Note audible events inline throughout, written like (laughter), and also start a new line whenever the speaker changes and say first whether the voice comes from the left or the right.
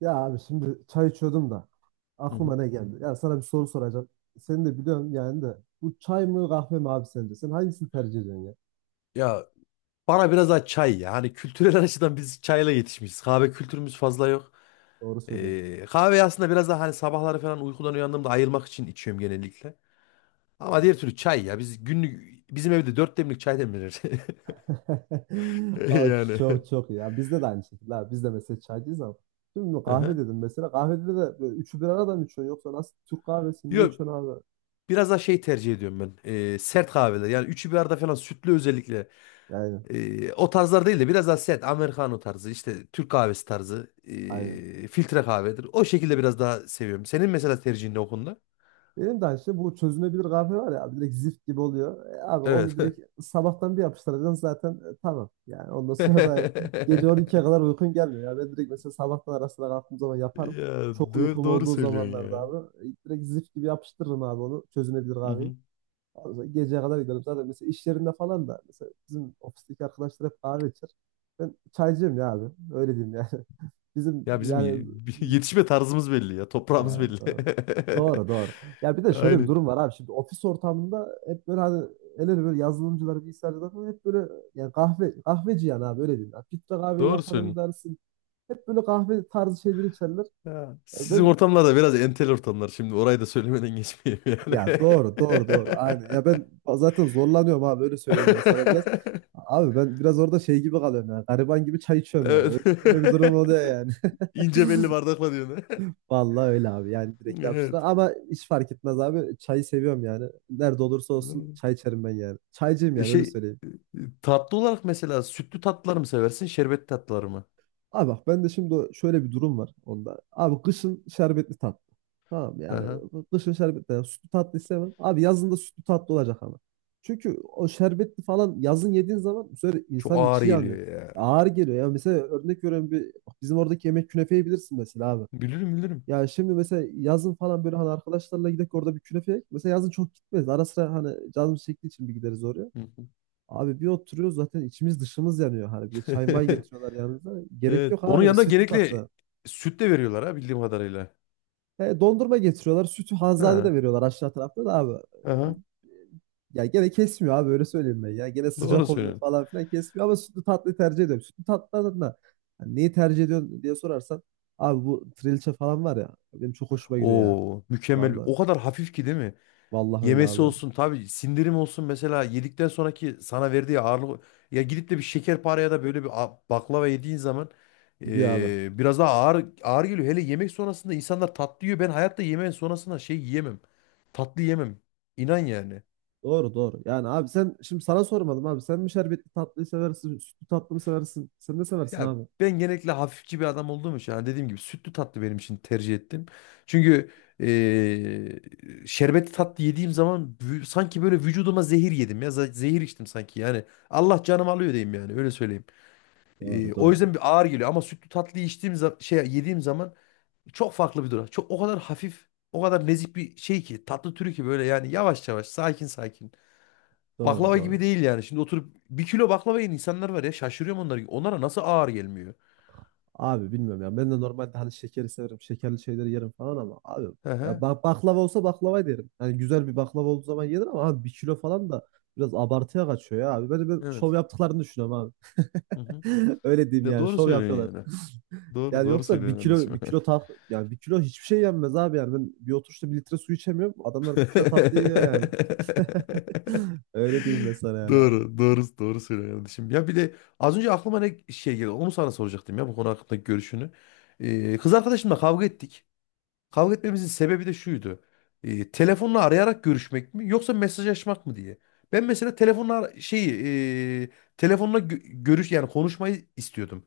right: Ya abi şimdi çay içiyordum da
left: Hı hı.
right: aklıma ne geldi? Ya sana bir soru soracağım. Seni de biliyorum yani de, bu çay mı kahve mi abi sence? Sen hangisini tercih ediyorsun ya?
left: Ya bana biraz daha çay ya. Hani kültürel (laughs) açıdan biz çayla yetişmişiz. Kahve kültürümüz fazla yok.
right: Doğru söylüyorsun.
left: Kahve aslında biraz daha hani sabahları falan uykudan uyandığımda ayılmak için içiyorum genellikle. Ama diğer türlü çay ya. Biz günlük bizim evde dört demlik çay demlenir. (laughs)
right: (laughs) Aa,
left: Yani.
right: çok çok iyi. Ya bizde de aynı şekilde abi. Biz de mesela çaycıyız ama. Şimdi
left: Hı
right: kahve
left: hı.
right: dedim mesela. Kahvede de böyle üçü bir arada mı içiyorsun, yoksa nasıl, Türk kahvesi ne
left: Yok.
right: içiyorsun abi?
left: Biraz daha şey tercih ediyorum ben. Sert kahveler. Yani üçü bir arada falan sütlü özellikle.
right: Yani
left: O tarzlar değil de biraz daha sert. Americano tarzı işte Türk kahvesi tarzı.
right: aynen.
left: Filtre kahvedir. O şekilde biraz daha seviyorum. Senin mesela tercihin ne o konuda?
right: Benim de aynı şey, bu çözünebilir kahve var ya abi, direkt zift gibi oluyor. Abi onu
left: Evet.
right: direkt sabahtan bir yapıştıracaksın zaten, tamam. Yani ondan sonra da gece 12'ye
left: (laughs)
right: kadar uykun gelmiyor. Ya ben direkt mesela sabahtan arasına kalktığım zaman yaparım.
left: Ya
right: Çok
left: doğru,
right: uykum
left: doğru
right: olduğu
left: söylüyorsun
right: zamanlarda
left: ya.
right: abi, direkt zift gibi yapıştırırım abi onu, çözünebilir
left: Hı
right: kahveyi.
left: hı.
right: Ondan sonra geceye kadar giderim. Zaten mesela iş yerinde falan da, mesela bizim ofisteki arkadaşlar hep kahve içer. Ben çaycıyım ya abi. Öyle diyeyim yani. (laughs) Bizim
left: Ya bizim
right: yani
left: (laughs) yetişme tarzımız belli ya. Toprağımız
right: evet,
left: belli.
right: doğru. Doğru doğru. Ya bir
left: (laughs)
right: de şöyle bir
left: Aynen.
right: durum var abi. Şimdi ofis ortamında hep böyle hani el ele, böyle yazılımcılar, bilgisayarcılar falan hep böyle yani kahve, kahveci yani abi, öyle diyeyim. Ya filtre kahve
left: Doğru
right: yapanı mı
left: söylüyorsun.
right: dersin? Hep böyle kahve tarzı şeyleri içerler.
left: Ya,
right: Ya
left: sizin
right: ben,
left: ortamlar da biraz entel ortamlar. Şimdi orayı da söylemeden geçmeyeyim
right: ya
left: yani.
right: doğru doğru
left: (laughs)
right: doğru aynen. Ya ben zaten zorlanıyorum abi, öyle söyleyeyim ben sana biraz. Abi ben biraz orada şey gibi kalıyorum yani. Gariban gibi çay içiyorum yani.
left: Evet.
right: Öyle, öyle bir durum oluyor yani.
left: (laughs) İnce belli bardakla diyorsun.
right: Vallahi öyle abi, yani
left: (laughs)
right: direkt yapıştır.
left: Evet.
right: Ama hiç fark etmez abi. Çayı seviyorum yani. Nerede olursa olsun çay içerim ben yani. Çaycıyım
left: E
right: yani, öyle
left: şey
right: söyleyeyim.
left: e, e, tatlı olarak mesela sütlü tatlılar mı seversin, şerbetli tatlılar mı?
right: Abi bak, ben de şimdi o- şöyle bir durum var onda. Abi kışın şerbetli tatlı. Tamam mı? Yani kışın şerbetli. Yani sütlü tatlı istemem. Abi yazın da sütlü tatlı olacak ama. Çünkü o şerbetli falan yazın yediğin zaman bu sefer
left: Çok
right: insanın
left: ağır
right: içi yanıyor.
left: geliyor ya.
right: Ağır geliyor. Ya mesela örnek veriyorum, bir bizim oradaki yemek, künefeyi bilirsin mesela abi.
left: Bilirim, bilirim.
right: Ya şimdi mesela yazın falan böyle hani arkadaşlarla gidip orada bir künefe yek. Mesela yazın çok gitmeyiz. Ara sıra hani canımız çektiği için bir gideriz oraya.
left: Hı hı.
right: Abi bir oturuyoruz, zaten içimiz dışımız yanıyor. Hani bir de çay may
left: (laughs)
right: getiriyorlar yanında. Gerek
left: Evet.
right: yok
left: Onun
right: abi
left: yanında
right: sütlü
left: genellikle
right: tatlı.
left: süt de veriyorlar ha, bildiğim kadarıyla.
right: He, dondurma getiriyorlar. Sütü Hanzade de
left: Ha.
right: veriyorlar, aşağı tarafta da abi.
left: Aha.
right: Ya gene kesmiyor abi, öyle söyleyeyim ben. Ya gene
left: Doğru
right: sıcak oluyor
left: söylüyorsun.
right: falan filan, kesmiyor ama sütlü tatlıyı tercih ediyorum. Sütlü tatlılardan da hani neyi tercih ediyorsun diye sorarsan, abi bu trilce falan var ya, benim çok hoşuma gidiyor ya.
left: Oo, mükemmel.
right: Vallahi.
left: O kadar hafif ki, değil mi?
right: Vallahi öyle
left: Yemesi
right: abi.
left: olsun tabii, sindirim olsun mesela, yedikten sonraki sana verdiği ağırlık, ya gidip de bir şekerpare ya da böyle bir baklava yediğin zaman
right: Gidiyor abi.
left: biraz daha ağır ağır geliyor. Hele yemek sonrasında insanlar tatlı yiyor. Ben hayatta yemeğin sonrasında şey yiyemem. Tatlı yemem. İnan yani.
right: Doğru doğru. Yani abi sen şimdi, sana sormadım abi. Sen mi şerbetli tatlıyı seversin? Sütlü tatlı mı seversin? Sen ne seversin
left: Ya
right: abi?
left: ben genellikle hafifçi bir adam olduğum için, hani dediğim gibi, sütlü tatlı benim için tercih ettim. Çünkü eee şerbetli tatlı yediğim zaman sanki böyle vücuduma zehir yedim ya, zehir içtim sanki yani, Allah canım alıyor diyeyim yani, öyle söyleyeyim. Eee,
right: Doğru
left: o
right: doğru.
left: yüzden bir ağır geliyor, ama sütlü tatlıyı içtiğim yediğim zaman çok farklı bir durum. Çok, o kadar hafif, o kadar nezih bir şey ki tatlı türü, ki böyle yani yavaş yavaş, sakin sakin.
right: Doğru
left: Baklava gibi
right: doğru.
left: değil yani. Şimdi oturup bir kilo baklava yiyen insanlar var ya, şaşırıyorum onlara. Onlara nasıl ağır gelmiyor?
right: Abi bilmiyorum ya. Ben de normalde hani şekeri severim. Şekerli şeyleri yerim falan ama abi,
left: Hı
right: ya
left: hı.
right: bak, baklava olsa baklava yerim. Yani güzel bir baklava olduğu zaman yenir ama abi bir kilo falan da biraz abartıya kaçıyor ya abi. Böyle bir şov
left: Evet.
right: yaptıklarını düşünüyorum abi.
left: Hı hı.
right: (laughs) Öyle diyeyim
left: Ya
right: yani,
left: doğru
right: şov yapıyorlar.
left: söylüyorsun yani.
right: (laughs)
left: Doğru
right: Yani
left: doğru
right: yoksa bir
left: söylüyorsun
right: kilo, bir
left: kardeşim.
right: kilo tat, yani bir kilo hiçbir şey yenmez abi. Yani ben bir oturuşta bir litre su içemiyorum. Adamlar bir kilo tatlı yiyor yani. (laughs) Öyle diyeyim
left: (laughs)
right: mesela yani abi.
left: Doğru, doğru, doğru söylüyorsun kardeşim. Ya bir de az önce aklıma ne şey geldi. Onu sana soracaktım ya, bu konu hakkındaki görüşünü. Kız arkadaşımla kavga ettik. Kavga etmemizin sebebi de şuydu. Telefonla arayarak görüşmek mi, yoksa mesajlaşmak mı diye. Ben mesela telefonla e, telefonla gö- görüş yani konuşmayı istiyordum.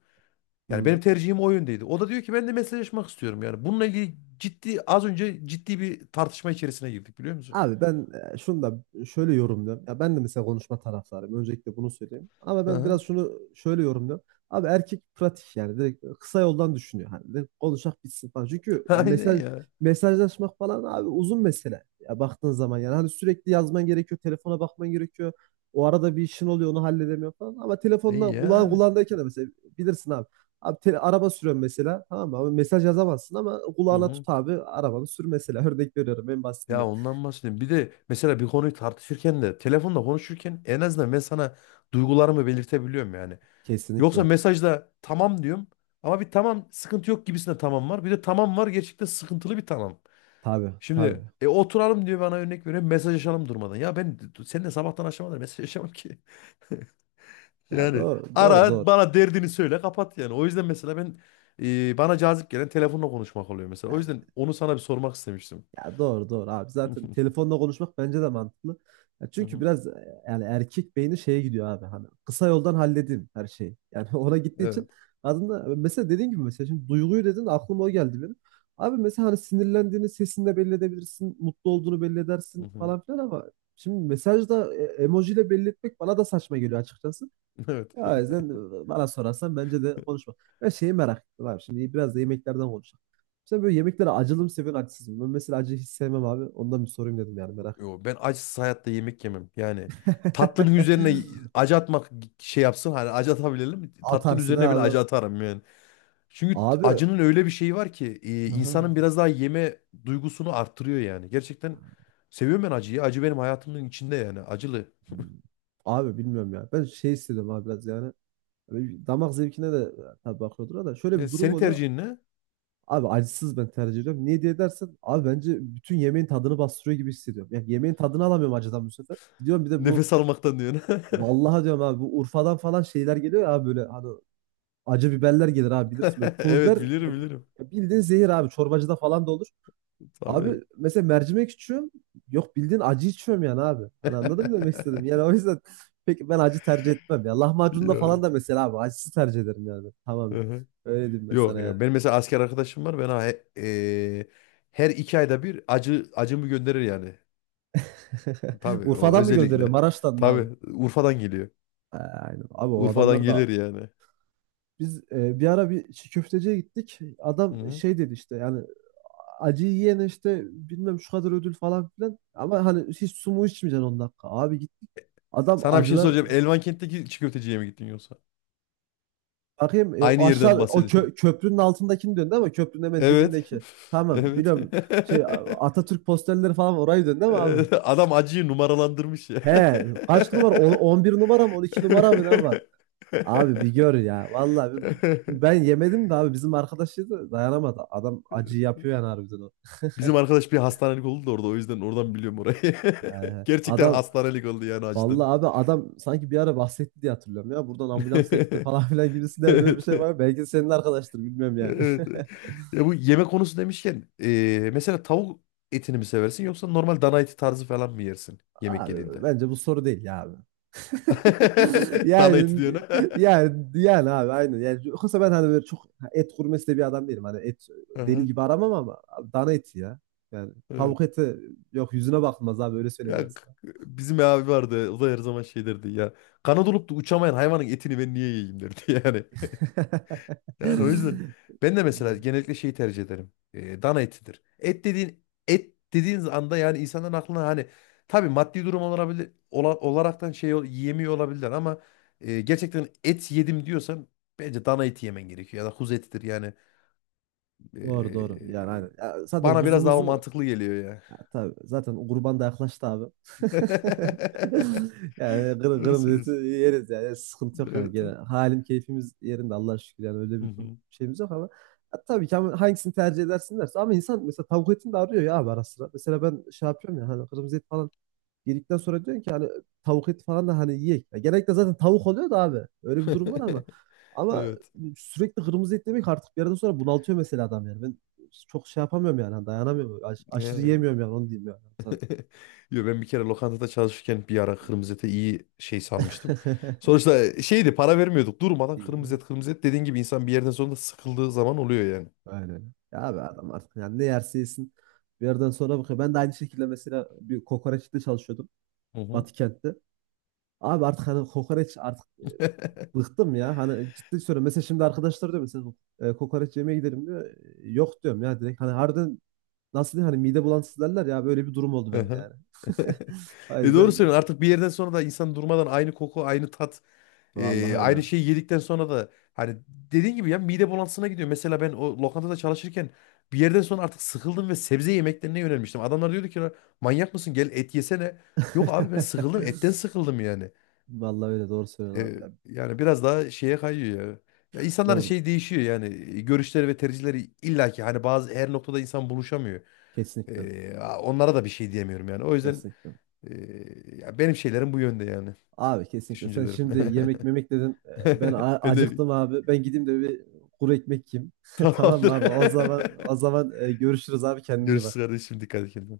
left: Yani
right: Hmm.
left: benim tercihim o yöndeydi. O da diyor ki ben de mesajlaşmak istiyorum yani. Bununla ilgili az önce ciddi bir tartışma içerisine girdik, biliyor musun?
right: Abi ben şunu da şöyle yorumluyorum. Ya ben de mesela konuşma taraftarıyım. Öncelikle bunu söyleyeyim. Ama ben
left: Aha.
right: biraz şunu şöyle yorumluyorum. Abi erkek pratik, yani direkt kısa yoldan düşünüyor. Hani direkt konuşak bitsin falan. Çünkü
left: (laughs)
right: ya
left: Aynen
right: mesaj
left: ya.
right: mesajlaşmak falan abi uzun mesele. Ya baktığın zaman yani hani sürekli yazman gerekiyor, telefona bakman gerekiyor. O arada bir işin oluyor, onu halledemiyor falan. Ama
left: E
right: telefonla kulağın
left: yani.
right: kulağındayken de mesela bilirsin abi. Abi te- araba sürüyorum mesela, tamam mı? Abi mesaj yazamazsın ama
left: Hı
right: kulağına
left: hı.
right: tut abi, arabanı sür mesela. (laughs) Örnek veriyorum en basitinden.
left: Ya ondan bahsedeyim. Bir de mesela bir konuyu tartışırken de, telefonda konuşurken, en azından ben sana duygularımı belirtebiliyorum yani. Yoksa
right: Kesinlikle.
left: mesajda tamam diyorum, ama bir tamam sıkıntı yok gibisinde tamam var. Bir de tamam var, gerçekten sıkıntılı bir tamam.
right: Tabii
left: Şimdi
right: tabii.
left: oturalım diyor bana, örnek veriyorum, mesajlaşalım durmadan. Ya ben seninle sabahtan akşama kadar mesajlaşamam ki.
right: Ya
left: Yani
right: doğru doğru
left: ara
right: doğru.
left: bana, derdini söyle, kapat yani. O yüzden mesela ben bana cazip gelen telefonla konuşmak oluyor mesela. O
right: Yani,
left: yüzden onu sana bir sormak istemiştim.
right: ya doğru doğru abi. Zaten
left: (laughs)
right: telefonla konuşmak bence de mantıklı. Ya
left: Hı
right: çünkü
left: hı.
right: biraz yani erkek beyni şeye gidiyor abi, hani kısa yoldan halledeyim her şeyi. Yani (laughs) ona gittiği için
left: Evet.
right: aslında, mesela dediğin gibi, mesela şimdi duyguyu dedin, aklıma o geldi benim. Abi mesela hani sinirlendiğini sesinle belli edebilirsin, mutlu olduğunu belli
left: Hı
right: edersin
left: hı.
right: falan
left: (laughs)
right: filan ama şimdi mesajda emojiyle belli etmek bana da saçma geliyor açıkçası.
left: Evet.
right: Ya o yüzden bana sorarsan bence de konuşma. Ben şeyi merak ettim abi. Şimdi biraz da yemeklerden konuşalım. Sen böyle yemeklere acılı mı seviyorsun, acısız mı? Ben mesela acıyı hiç sevmem abi. Ondan bir sorayım dedim yani, merak ettim.
left: Yo, ben acısız hayatta yemek yemem. Yani tatlının üzerine acı atmak, şey yapsın hani, acı atabilelim.
right: (laughs)
left: Tatlının
right: Atarsın ha
left: üzerine bile acı
right: abi.
left: atarım yani. Çünkü
right: Abi.
left: acının öyle bir şeyi var ki,
right: Aha.
left: insanın biraz daha yeme duygusunu arttırıyor yani. Gerçekten seviyorum ben acıyı. Acı benim hayatımın içinde yani, acılı.
right: Abi bilmiyorum ya. Ben şey istedim abi biraz yani. Böyle damak zevkine de tabii bakıyordur ama şöyle
left: E,
right: bir durum
left: senin
right: oluyor.
left: tercihin ne?
right: Abi acısız ben tercih ediyorum. Niye diye dersen abi bence bütün yemeğin tadını bastırıyor gibi hissediyorum. Yani yemeğin tadını alamıyorum acıdan bu sefer. Gidiyorum bir de bu,
left: Nefes almaktan diyorsun. (laughs)
right: vallahi diyorum abi, bu Urfa'dan falan şeyler geliyor ya abi, böyle hani acı biberler gelir abi, bilirsin böyle pul biber
left: Evet, bilirim
right: ya,
left: bilirim.
right: ya bildiğin zehir abi, çorbacıda falan da olur.
left: Tabii.
right: Abi mesela mercimek içiyorum, yok bildiğin acı içiyorum yani abi. Hani anladın mı demek istedim yani, o yüzden (laughs) peki ben acı tercih etmem ya,
left: (laughs)
right: lahmacunda falan
left: Yok.
right: da mesela abi acısı tercih ederim yani tamamen.
left: Hı-hı.
right: Öyle diyeyim ben
left: Yok
right: sana yani.
left: ya. Benim mesela asker arkadaşım var. Ben e, her 2 ayda bir acı acımı gönderir yani.
right: (laughs)
left: Tabii, o
right: Urfa'dan mı gönderiyor,
left: özellikle.
right: Maraş'tan mı abi?
left: Tabii Urfa'dan geliyor.
right: Ha, aynen. Abi o
left: Urfa'dan
right: adamlar
left: gelir
right: da
left: yani.
right: biz bir ara bir çiğ köfteciye gittik. Adam
left: Hı-hı.
right: şey dedi işte yani acıyı yiyene işte bilmem şu kadar ödül falan filan. Ama hani hiç su mu içmeyeceksin 10 dakika. Abi gittik. Adam
left: Sana bir şey
right: acılar,
left: soracağım. Elvankent'teki çiğ köfteciye mi gittin yoksa?
right: bakayım,
left: Aynı
right: o
left: yerden
right: aşağı o kö-
left: bahsediyorsun. (laughs)
right: köprünün altındakini döndü ama köprünün hemen
left: Evet. (laughs)
right: dibindeki. Tamam
left: Evet.
right: biliyorum, şey
left: (laughs)
right: Atatürk posterleri falan, orayı döndü ama abi.
left: Evet, adam acıyı numaralandırmış ya.
right: He, kaç numara? On- 11 numara mı, 12 numara mı, ne var? Abi bir
left: (laughs)
right: gör
left: (laughs)
right: ya. Vallahi bir- ben yemedim de abi, bizim arkadaş yedi, dayanamadı. Adam acı yapıyor yani harbiden o.
left: Bizim arkadaş bir hastanelik oldu da orada, o yüzden oradan biliyorum orayı. (laughs) Gerçekten
right: Adam
left: hastanelik oldu yani, acıdan.
right: vallahi abi, adam sanki bir ara bahsetti diye hatırlıyorum ya. Buradan ambulansla gitti falan (laughs) filan
left: (laughs)
right: gibisinden, böyle bir şey
left: Evet.
right: var. Belki de senin arkadaştır, bilmiyorum yani.
left: Evet. Ya bu yemek konusu demişken, mesela tavuk etini mi seversin, yoksa normal dana eti tarzı falan mı yersin
right: (laughs)
left: yemek
right: Abi
left: yediğinde?
right: bence bu soru değil ya abi. (laughs)
left: (laughs) Dana eti
right: Yani
left: diyorsun, Ha?
right: yani abi aynen. Yani yoksa ben hani böyle çok et gurmesi de bir adam değilim. Hani et
left: (laughs)
right: deli
left: Aha,
right: gibi aramam ama abi, dana eti ya. Yani
left: evet.
right: tavuk eti, yok, yüzüne bakılmaz abi, öyle söyleyeyim ben
left: Ya
right: sana.
left: bizim abi vardı, o da her zaman şey derdi ya. Kanat olup da uçamayan hayvanın etini ben niye yiyeyim derdi yani. Yani o yüzden ben de mesela
right: (laughs)
left: genellikle şeyi tercih ederim. Dana etidir. Et dediğiniz anda yani, insanların aklına hani, tabii maddi durum olabilir, olaraktan yiyemiyor olabilirler ama gerçekten et yedim diyorsan, bence dana eti yemen gerekiyor ya da kuzu etidir yani.
right: Doğru doğru. Yani
left: Ee,
right: aynen. Ya zaten
left: bana biraz daha o
right: kuzumuzu,
left: mantıklı geliyor ya.
right: ya tabii zaten kurban da yaklaştı abi. (laughs)
left: (laughs)
right: Yani kır,
left: Doğru
right: kırmızı eti
left: söylüyorsun.
right: yeriz, yani sıkıntı yok yani,
left: Evet.
right: gene halim keyfimiz yerinde Allah'a şükür yani, öyle
left: Hı
right: bir dur-
left: hı.
right: şeyimiz yok ama, ya tabii ki, ama hangisini tercih edersin derse, ama insan mesela tavuk etini de arıyor ya abi, ara sıra. Mesela ben şey yapıyorum ya hani, kırmızı et falan yedikten sonra diyorsun ki hani tavuk eti falan da hani yiyek. Ya genellikle zaten tavuk oluyor da abi. Öyle bir durum var ama.
left: (laughs)
right: Ama
left: Evet.
right: sürekli kırmızı et yemek artık bir yerden sonra bunaltıyor mesela adam yani. Ben çok şey yapamıyorum yani hani, dayanamıyorum. Aşırı
left: Yani.
right: yiyemiyorum yani, onu diyeyim yani sana.
left: (laughs) Yo, ben bir kere lokantada çalışırken bir ara kırmızı ete iyi şey sanmıştım.
right: (laughs)
left: Sonuçta şeydi, para vermiyorduk. Durmadan kırmızı
right: İyi.
left: et, kırmızı et dediğin gibi, insan bir yerden sonra da sıkıldığı zaman oluyor yani.
right: Aynen. Ya abi adam artık yani ne yerse yesin. Bir yerden sonra bakıyor. Ben de aynı şekilde mesela bir kokoreçte çalışıyordum.
left: Hı hı.
right: Batı kentte. Abi artık hani kokoreç, artık bıktım ya. Hani ciddi söylüyorum. Mesela şimdi arkadaşlar diyor mesela, kokoreç yemeye gidelim diyor. E, yok diyorum ya direkt. Hani harbiden nasıl diyeyim, hani mide bulantısı derler ya, böyle bir durum oldu bende
left: Aha.
right: yani.
left: (laughs)
right: (laughs) O
left: Doğru
right: yüzden
left: söylüyorsun. Artık bir yerden sonra da insan durmadan aynı koku, aynı tat,
right: vallahi öyle.
left: aynı şeyi yedikten sonra da, hani dediğin gibi ya, mide bulantısına gidiyor. Mesela ben o lokantada çalışırken bir yerden sonra artık sıkıldım ve sebze yemeklerine yönelmiştim. Adamlar diyordu ki, "Lan, manyak mısın, gel et yesene." Yok abi, ben sıkıldım, etten
right: (laughs)
left: sıkıldım yani.
right: Vallahi öyle, doğru
left: E,
right: söylüyorsun abi ya.
left: yani biraz daha şeye kayıyor ya. Ya insanların
right: Doğru.
left: şey değişiyor yani, görüşleri ve tercihleri, illaki hani bazı her noktada insan buluşamıyor.
right: Kesinlikle.
left: Onlara da bir şey diyemiyorum yani. O yüzden
right: Kesinlikle.
left: e, ya benim şeylerim bu yönde yani,
right: Abi kesinlikle. Sen
left: düşüncelerim.
right: şimdi yemek
left: (laughs)
right: memek dedin. Ben
left: Ben de
right: acıktım abi. Ben gideyim de bir kuru ekmek yiyeyim. (laughs) Tamam mı abi? O
left: tamamdır.
right: zaman, o zaman görüşürüz abi.
left: (laughs)
right: Kendine iyi
left: Görüşürüz
right: bak.
left: kardeşim, dikkat et kendine.